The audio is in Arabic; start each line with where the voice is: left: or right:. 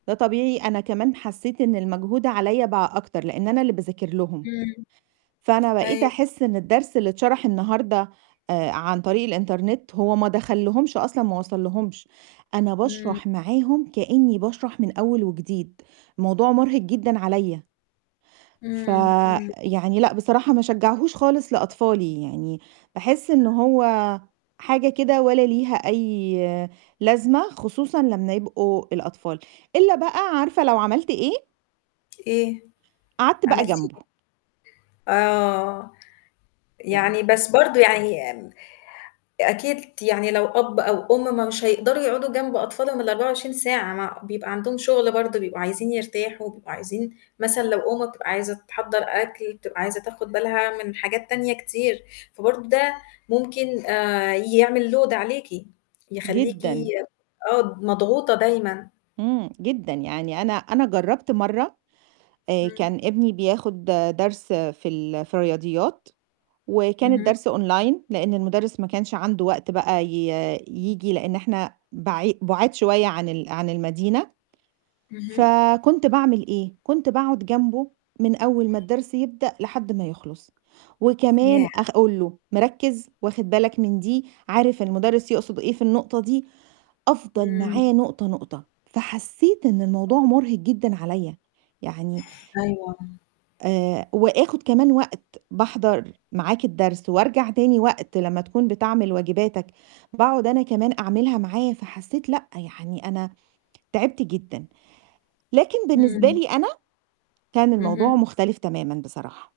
right: ده طبيعي، أنا كمان حسّيت إن المجهود عليّا بقى أكتر لإن أنا اللي باذاكر لهم،
left: إمم.
right: فأنا بقيت
left: أيو
right: أحس إن الدرس اللي اتشرح النهارده آآ عن طريق الإنترنت هو ما دخلّهمش أصلًا، ما وصلّهمش، أنا
left: إمم.
right: باشرح معاهم كإنّي باشرح من أول وجديد، الموضوع مُرهِق جدًا عليّا. ف
left: إمم، إمم.
right: يعني لأ، بصراحة ما أشجّعهوش خالص لأطفالي، يعني باحس إن هو حاجة كده ولا ليها أي لازمة خصوصًا لمّا يبقوا الأطفال، إلّا بقى عارفة لو عملت إيه؟
left: إيه،
right: قعدت بقى
left: عملتِ
right: جنبه.
left: إيه؟ آه،
right: يعني
left: يعني بس برضه يعني آمم أكيد ت يعني لو أب أو أُم مش هيقدروا يقعُدوا جنب أطفالهم ال24 ساعة، مع بيبقى عندهم شُغل برضه، بيبقوا عايزين يرتاحوا، بيبقوا عايزين مثلًا لو أُم بتبقى عايزة تحضّر أكل، بتبقى عايزة تاخُد بالها من حاجات تانية كتير، فبرضه ده ممكن آآ يعمل load عليكِ، يخلّيكِ
right: جدًا.
left: آه، ب مضغوطة دايمًا.
right: إمم، جدًا، يعني أنا أنا جرّبت مرّة آآ
left: إمم.
right: كان ابني بياخُد درس في ال في الرياضيات وكان
left: اهم.
right: الدرس online، لإن المدرّس ما كانش عنده وقت بقى ي ييجي، لإن إحنا بعي بُعاد شوية عن ال عن المدينة،
left: اهم.
right: فكنت باعمل إيه، كنت باقعُد جنبه من أول ما الدرس يبدأ لحد ما يخلص، وكمان
left: ياه!
right: أقول له "مركّز، واخِد بالك من دي، عارف المدرّس يقصد إيه، في النقطة دي؟" أفضل
left: إمم.
right: معاه نقطة، نقطة، فحسّيت إن الموضوع مُرهِق جدًا عليّا، يعني
left: أيوه، آه.
right: آآ وآخُد كمان وقت باحضّر معاك الدرس وارجع تاني وقت لمّا تكون بتعمل واجباتِك، باقعُد أنا كمان أعملها معاه، فحسّيت لأ، يعني أنا تعبت جدًا، لكن بالنسبة
left: إمم.
right: لي أنا كان الموضوع
left: اهم.
right: مختلف تمامًا بصراحة.